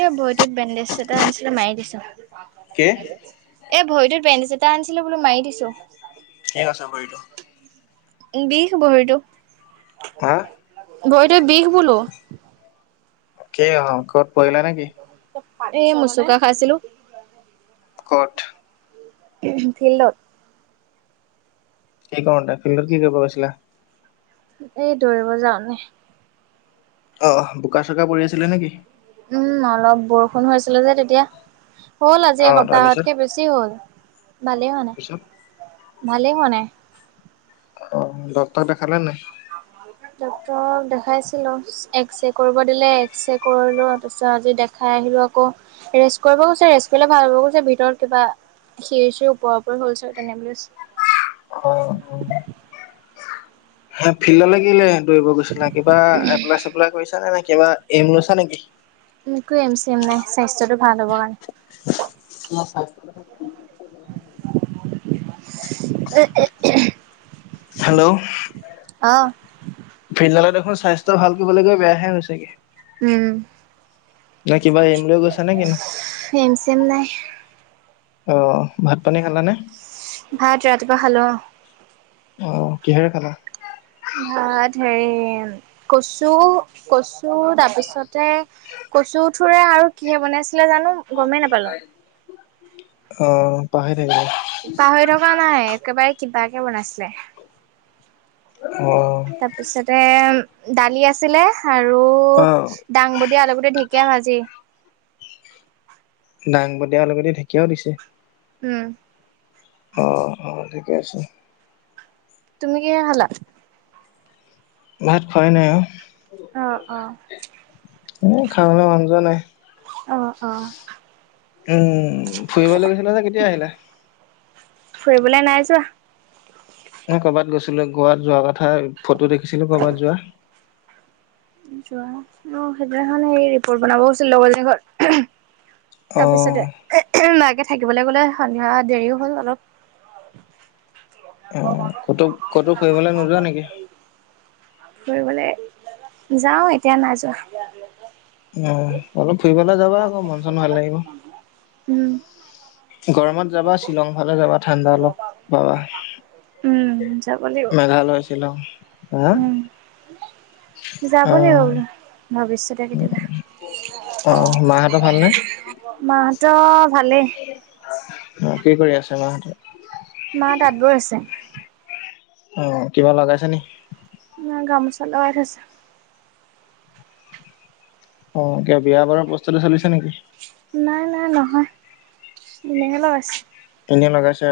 এই ভৰিটোত বেণ্ডেজ এটা আনিছিলে মাৰি দিছোঁ। কি? এই ভৰিটোত বেণ্ডেজ এটা আনিছিলো বোলো মাৰি দিছোঁ। কি হৈছে ভৰিটো? বিষ ভৰিটো। হা? ভৰিটোত বিষ বোলো। কি হ'ল কবাত পৰিলা নে কি? এই মোচোকা খাইছিলোঁ। ক'ত? ফিল্ডত। কি কৰোতে ফিল্ডত কি কৰিব গৈছিলা? এই দৌৰিব যাওঁনে। অ', বোকা চোকা পৰি আছিলে নেকি? উম অলপ বৰষুণ হৈ আছিলে যে তেতিয়া, হ'ল আজি অ তাৰপিছত? এসপ্তাহতকে বেছি। বেছি হ'ল, ভালেই হোৱা তাৰপিছত? নাই ভালেই হোৱা নাই। অ, ডক্টৰক দেখালা নাই? ডক্টৰক দেখাইছিলো। এক্স ৰে কৰিব দিলে এক্স ৰে কৰিলো তাৰ পিছত আজি দেখাই আহিলো আকৌ। ৰেষ্ট কৰিব গৈছে ৰেষ্ট কৰিলে ভাল হ'ব কৈছে ভিতৰত কিবা সিৰ চিৰ ওপৰা ওপৰি হ'ল চাগে তেনে বুলি কৈছে। অ অ। হে ফিল্ডলৈ কেলে দৌৰিব গৈছিলা কিবা এপ্লাই চেপ্লাই কৰিছা নে নে কিবা এইম লৈছা নেকি! একো এইম চেইম নাই স্বাস্থ্যতটো ভাল হ'ব কাৰণে। তোমাৰ স্বাস্থ্য দেখোন হেল্ল' অ'। ফিল্ডলে দেখোন স্বাস্থ্য ভাল কৰিবলৈ গৈ বেয়াহে হৈছেগে। উম, নে কিবা এইম লৈ গৈছা নে কিনো! এইম চেইম নাই। অ ভাত পানী খালানে? ভাত ৰাতিপুৱা খালো। অ কিহেৰে খালা! ভাত হেৰি কচু, কচু তাৰপিছত কচু ঠোৰে আৰু কিহে বনাইছিলে জানো। গমেই নাপালো। অ পাহৰি থাকিলা। পাহৰি থকা নাই একেবাৰে কিবাকে বনাইছিলে। অ'। তাৰপিছতে দালি আছিলে আৰু। অ দাংবদিয়ে আলুগুটি ঢেকীয়া ভাজি। দাং বদিয়ে আলুগুটি ঢেকীয়াও দিছে। উম। অ অ ঠিকে আছে। তুমি কিহেৰে খালা? ভাত খোৱাই নাই অ'। অৱ অৱ। এনে খাবলৈ মন যোৱা নাই। অৱ অৱ। উম। ফুৰিবলৈ গৈছিলা যে কেতিয়া আহিলা? ফুৰিবলৈ নাই যোৱা। ক'বাত গৈছিলো গোৱাত যোৱা কথা ফটো দেখিছিলো কৰ'বাত যোৱা। যোৱা অ সেইদিনাখন হেৰি ৰিপৰ্ট বনাব গৈছিল লগৰজনী ঘৰত। অ তাৰপিছতে মাকে থাকিবলৈ গ'লে সন্ধিয়া দেৰিও হ'ল অলপ। অ, ক'তো ক'তো ফুৰিবলৈ নোযোৱা নেকি? ফুৰিবলে যাওঁ এতিয়া নাযোৱা। অ, অলপ ফুৰিবলৈ যাবা আক মন চন ভাল লাগিব। উম গৰমত যাবা শ্বিলং ফালে যাবা ঠাণ্ডা অলপ পাবা। উম যাব লাগিব মেঘালয় শ্বিলং হা উম, যাব অ লাগিব বোলো ভৱিষৎতে কেতিয়াবা। অ মাহঁতৰ ভালনে মাহঁত ভালেই। অঁ' কি কৰি আছে মাহঁতে? মা তাঁত বৈ আছে। অঁ, কিবা লগাইছে নেকি? নাই গামোচা লগাই থৈছে। অঁ, কিবা বিয়া বাৰৰ প্ৰস্তুতি চলিছে নেকি। নাই, নাই নহয় এনেইহে লগাইছে। এনে লগাইছে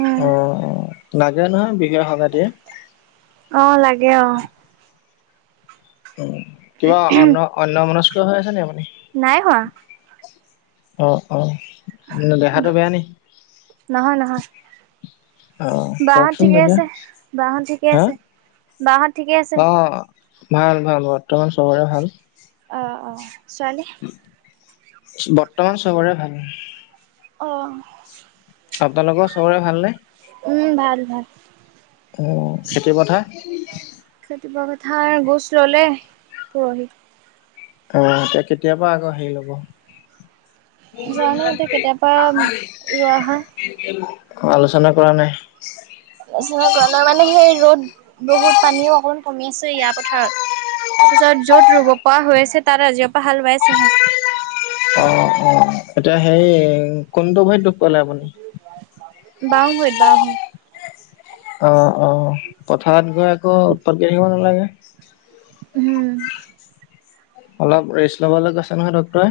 উম অঁ, লাগে নহয় বিহুৱে সভাটিয়ে। অঁ, লাগে অ‍ঁ। উম' কিবা অন অন্যমনস্ত হৈ আছে নি আপুনি? নাই হৱা। অঁ অঁ' উম' দেহাটো বেয়া নি? নহয় নহয় অঁ, বাহত কওকচোন ঠিকে দাদা, আছে হাঁ। বাঁ হত ঠিক আছে। অঁ, ভাল ভাল বৰ্তমান চবৰে ভাল। অ অ' ছোৱালী? বৰ্তমান চবৰে ভাল। অ' আপোনালোকৰ চবৰে ভালনে? উম, ভাল ভাল। অঁ, খেতি পথাৰ। খেতি পথাৰ গোছ ললে পৰহি। অঁ, কে কেতিয়াপা আকৌ হেৰি লব? জানো এতিয়া কেতিয়াৰ পৰা ৰোৱা হয়। অঁ আলোচনা কৰা নাই। আলোচনা কৰা নাই মানে, সেই ৰ'দ বহুত পানীও অকমান কমি আছে ইয়াৰ পথাৰত। তাৰপিছত য'ত ৰুব পৰা হৈ আছে, তাত আজিৰ পৰা হাল বাইছেহে। অঁ অঁ' এতিয়া হেই কোনটো ভৰিত দুখ পালে আপুনি? বাওঁ ভৰিত, বাওঁ ভৰিত। অঁ অঁ' পথাৰত গৈ আকৌ উৎপাত কৰি থাকিব নালাগে। উহুম। অলপ ৰেষ্ট ল'বলৈ কৈছে নহয় ডক্টৰে।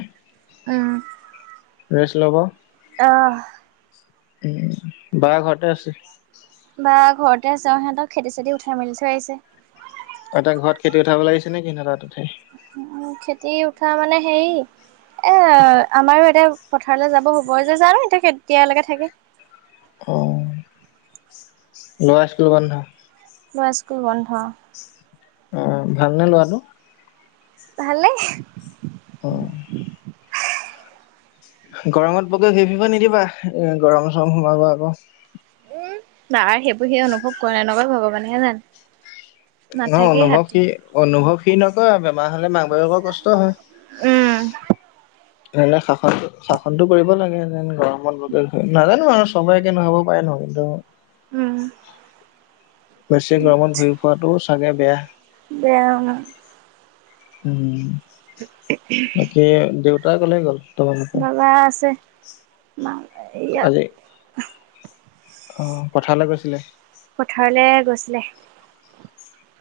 উম' ৰেষ্ট ল'ব। অঁ' উম' বা ঘৰতে আছে। বা ঘৰতে আছে অঁ, সিহঁত খেতি চেতি উঠাই মেলি থৈ আহিছে। এতিয়া ঘৰত খেতি উঠাবলে আহিছে নেকি, নে তাত উঠাই। উম উম' খেতি উঠা মানে হেৰি- এ আ আমাৰো এতিয়া পথাৰলৈ যাব হ'ব যে। জানো এতিয়া কেতিয়ালৈকে থাকে? অঁ' ল'ৰা স্কুল বন্ধ? ল'ৰা স্কুল বন্ধ। অঁ' ভালনে লৰাটো? ভলেই। উম। গৰমত বৰকৈ ঘুৰি ফুৰিব নিদিবা এ গৰম চৰম সোমাব আকৌ। নাই সেইবোৰ সি অনুভৱ কৰে নে নকৰে ভগৱানে হে জানে। ন নাথাকেই অনুভৱ হাতী। কি অনুভৱ সি নকৰে বেমাৰ হলে মাক বাপেকৰ কষ্ট উম হয়। ধৰি লোৱা শাসনতো শাসনতো কৰিব লাগে যেন গৰমত বৰকে ঘুৰ নাজানো আৰু চবৰে একে নহ'ব পাৰে ন হেইটো। উম। বেছি গৰমত ঘূৰি ফুৰাটো চাগে বেয়া। বেয়া উম। উম। [unintelligible] সে দেউতা ক'লে গ'ল? তোমালোকৰ বাবা আছে মা বাহিৰত। আজি অ' পথাৰলে গৈছিলে? পথাৰলে গৈছিলে।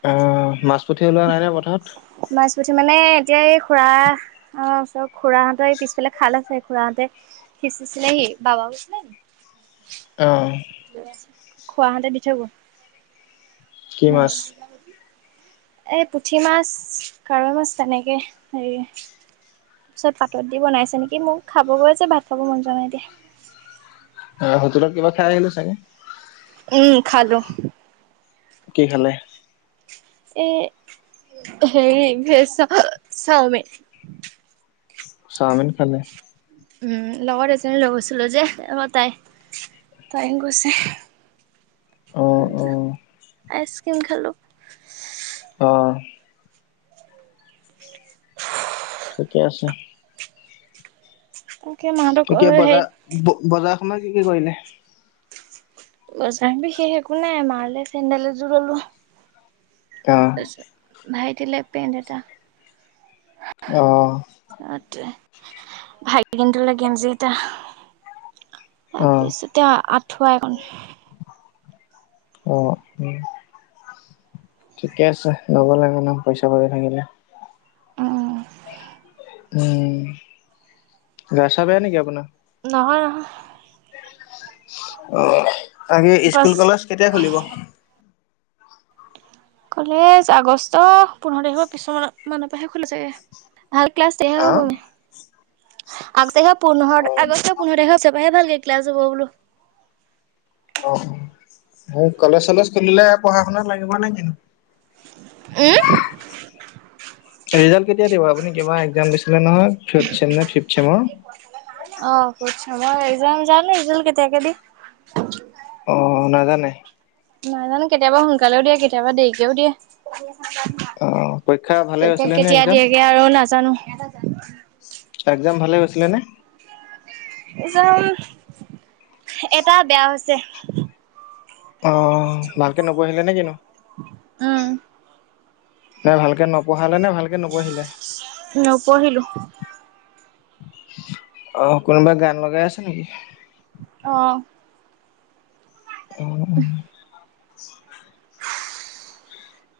অ' মাছ পুঠি ওলোৱা নাই নে পথাৰত? মাছ পুঠি মানে এতিয়া এই খুৰা- আমা ওচৰ খুৰাহঁতৰ এই পিছফালে খাল আছে খুৰাহঁতে সিচিচিলেহি বাবও গৈছিলে নি অ'। খুৰাহঁতে দি থৈ গ'ল। মাছ। এই পুঠি মাছ কাৱৈ মাছ তেনেকে হেৰি পিছত পাতত দি বনাইছে নেকি মোক খাব কৈ আছে ভাত খাব মন যোৱা নাই এতিয়া। অ' হোটেলত কিবা খাই আহিলে চাগে? উম খালো। কি খালে? এ হেৰি ভেজ চাও চাওঁমিন। চাওঁমিন খালে? উম লগত এজনি লৈ গৈছিলো যে আকৌ তাই তায়ো গৈছে। অ অ আইচ ক্ৰীম খালো। অ'। ঠিকে আছে। উম। এতিয়া বজাৰ বজাৰ সমাৰ কি কি কৰিলে? বজাৰ বিশেষ একো নাই মা লে চেন্ডেল এযোৰ ললো। অ'। ভাইটিলে পেণ্ট এটা। অ'। সেইটোৱে ভাইটি গেন্দুলে গেঞ্জি এটা। অ অ তাৰপিছতে আঁঠুৱা এখন। অ উম ঠিকে আছে ল'ব লাগে ন পইচা পাতি থাকিলে। উম উম গা চা বেয়া নেকি আপোনাৰ? নহয় নহয় অ, বাকী স্কুল পাছ কলেজ কেতিয়া খুলিব? কলেজ আগষ্ট পোন্ধৰ তাৰিখৰ পিছৰ মানৰ পৰাহে খোলিব চাগে। ভাল ক্লাছ তেতিয়াহে আহ হ'ব মানে। আগষ্ট অ পোন্ধৰ, আগষ্ট পোন্ধৰ তাৰিখৰ পিছৰ পৰাহে ভালকে ক্লাছ হ'ব বোলো। অ', অ', হেৰি কলেজ চলেজ খুলিলে পঢ়া শুনাত লাগিব নাই কি নো? উম। ৰিজাল্ট কেতিয়া দিব, আপুনি কিবাহৰ এক্সাম দিছিলে নহয় ফৰ্থ চেম নে ফিফট চেমৰ? অ ফৰ্থ চেমৰ অ একজাম জানো ৰিজাল্ট কেতিয়াকে দিয়ে। অহ নাজানে? নাজানো কেতিয়াবা সোনকালেও দিয়ে কেতিয়াবা দেৰিকেও দিয়ে। অ পৰীক্ষা ভালে কেতিয়া হৈছিলে নে কেতিয়া এক্জাম দিয়েগে আৰু নাজানো। এক্সাম ভালে হৈছিলে নে? এক্সাম এটা বেয়া হৈছে। অহ, ভালকে নপঢ়িলা নে কিনো? উম নে ভালকে নপঢ়ালে নে ভালকৈ নপঢ়িলাই? নপঢ়িলো। আহ, কোনোবাই গান লগাই আছে নেকি? অ', অ অ।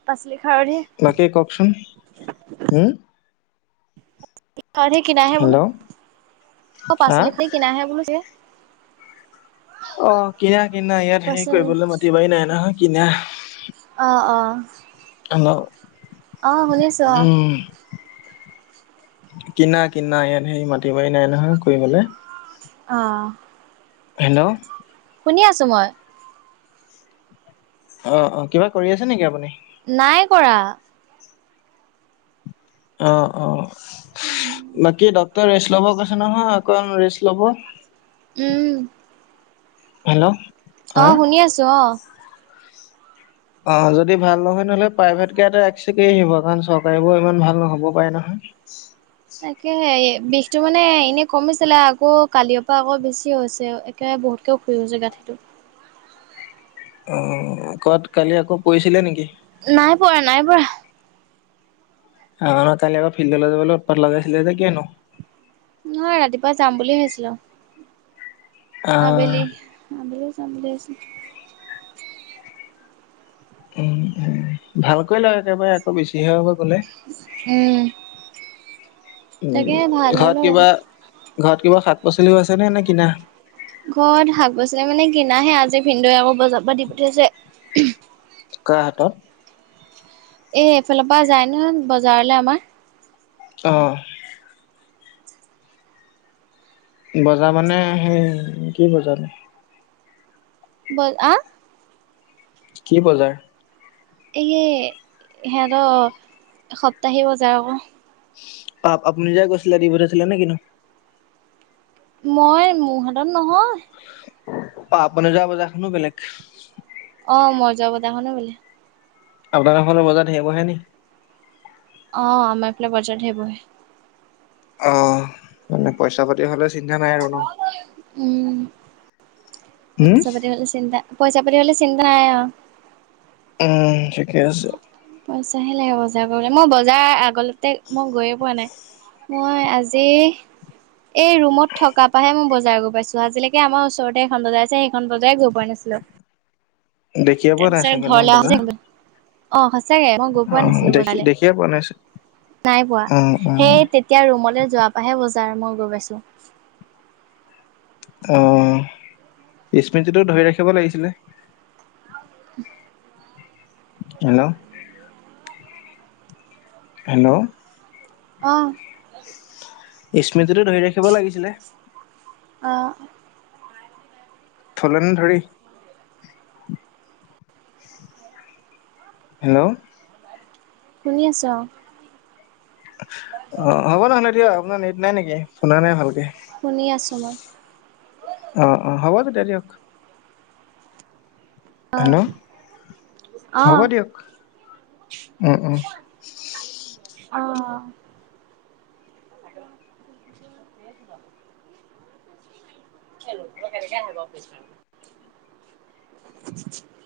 [unintelligible] বাকী কওকচোন, উম। সে কিনাহে বোলে, হেল্ল' অ', হা পাচলি খিনি কিনাহে বোলো অ', কিনা কিনা ইয়াত খেতি পাচলি কৰিবলৈ মাটি বাৰী নাই নহয় কিনা। অ অহ আ, শুনিছো অ'। উম। কিনা কিনা ইয়াত সেই মাটি বাৰি নাই নহয় কৰিবলে। অহ হেল্ল'! শুনি আছো মই। অ অ, কিবা কৰি আছে নেকি আপুনি? নাই কৰা। অ অ, বাকী ডক্টৰে ৰেষ্ট ল'ব কৈছে নহয় অকমান ৰেষ্ট ল'ব। উম। হেল্ল'! অ', হা শুনি আছো অ'। [inaudible] অ', যদি ভাল নহয় তেনেহ'লে প্ৰাইভেট কে এটা এক্সৰে কৰিব কাৰণ চৰকাৰীবোৰ ইমান ভাল নহ'ব পাৰে নহয়। তাকে হে বিষটো মানে এনে কমিছিলে, আকৌ কালিৰ পৰা আকৌ বেছি হৈছে। একে বহুতকে ফুলি হৈছে গাঁঠিটো। অ', ক'বাত কালি আকৌ পৰিছিলে নেকি? নাই পৰা, নাই পৰা। অ কালি আকৌ ফিল্ডলৈ যাবলৈ উৎপাত লাগাইছিলে কিয় নো? নহয় ৰাতিপুৱা যাম বুলি ভাবিছিলো, আবেলি। আহ আবেলি যাম বুলি ভাবিছিলো। উম ভালকৈ লোৱা একেবাৰে। অ', বেছি হে হ'ব গ'লে। উম। উম, তাকে ভাল হ'ল ঘৰত হয়। কিবা, ঘৰত কিবা শাক পাচলিও আছে নে, নে কিনা? ঘৰত শাক পাচলি মানে কিনাহে, আজি ভিনদেও আকৌ বজাৰৰ পৰা দি পঠিয়াইছে। কাৰ হাতত? এ এইফালৰ পা যায় নহয় বজাৰলে আমাৰ। অ। বজাৰ মানে সেই কি বজাৰ? ব আ? কি বজাৰ? এই সিহঁতৰ সপ্তাহিক বজাৰ অক। আপুনি যে গৈছিলে দি পঠাইছিলে নে কি নো। মই মোৰ হাতত নহয়। পাপনে যোৱা বজাৰখনো বেলেগ। অ মই যোৱা বজাৰ খনো বেলেগ। আপোনালোকৰ ফালে বজাৰ ধেৰ বহে নি? অ আমাৰ ফালে বজাৰ ধেৰ বহে। অ মানে পইচা পাতি হলে চিন্তা নাই আৰু ন? উম' উম পইচা পাতি হ'লে চিন্তা, পইচা পাতি হলে চিন্তা নাই অ। উম ঠিকে আছে। পইচাহে লাগে বজাৰ কৰিবলে, মই বজাৰ আগলেতে মই গৈয়ে পোৱা নাই। মই আজি। এই ৰুমত থকা পাহে মই বজাৰ গৈ পাইছোঁ, আজিলৈকে আমাৰ ওচৰতে এখন বজাৰ আছে সেইখন বজাৰে গৈ পোৱা নাছিলো। দেখিয়ে পোৱা নাই তাৰপিছত চাগে ন ঘৰলে বজাৰ অ সঁচাকে মই গৈ অ পোৱা নাছিলো দেখি বজাৰলে, দেখিয়ে পোৱা নাই চাগে নাই পোৱা অ সেই তে এতিয়া ৰুমলে যোৱা পাহে বজাৰ মই গৈ পাইছোঁ। অঁ, স্মৃতিটো ধৰি ৰাখিব লাগিছিলে। [inaudible] হেল্ল'? হেল্ল'? অঁ। স্মৃতিটো ধৰি ৰাখিব লাগিছিলে। অ। থলে নে ধৰি? হেল্ল'? শুনি আছোঁ অ। অ হ'ব নহলে দিয়ক, আপোনাৰ নেট নাই নেকি, শুনা নাই ভালকে? শুনি আছোঁ মই। অঁ অঁ হ'ব তেতিয়া দিয়ক। অঁ হেল্ল' হ'ব অঁ দিয়ক, উম' উম '। অ। [unintelligible] [unintelligible]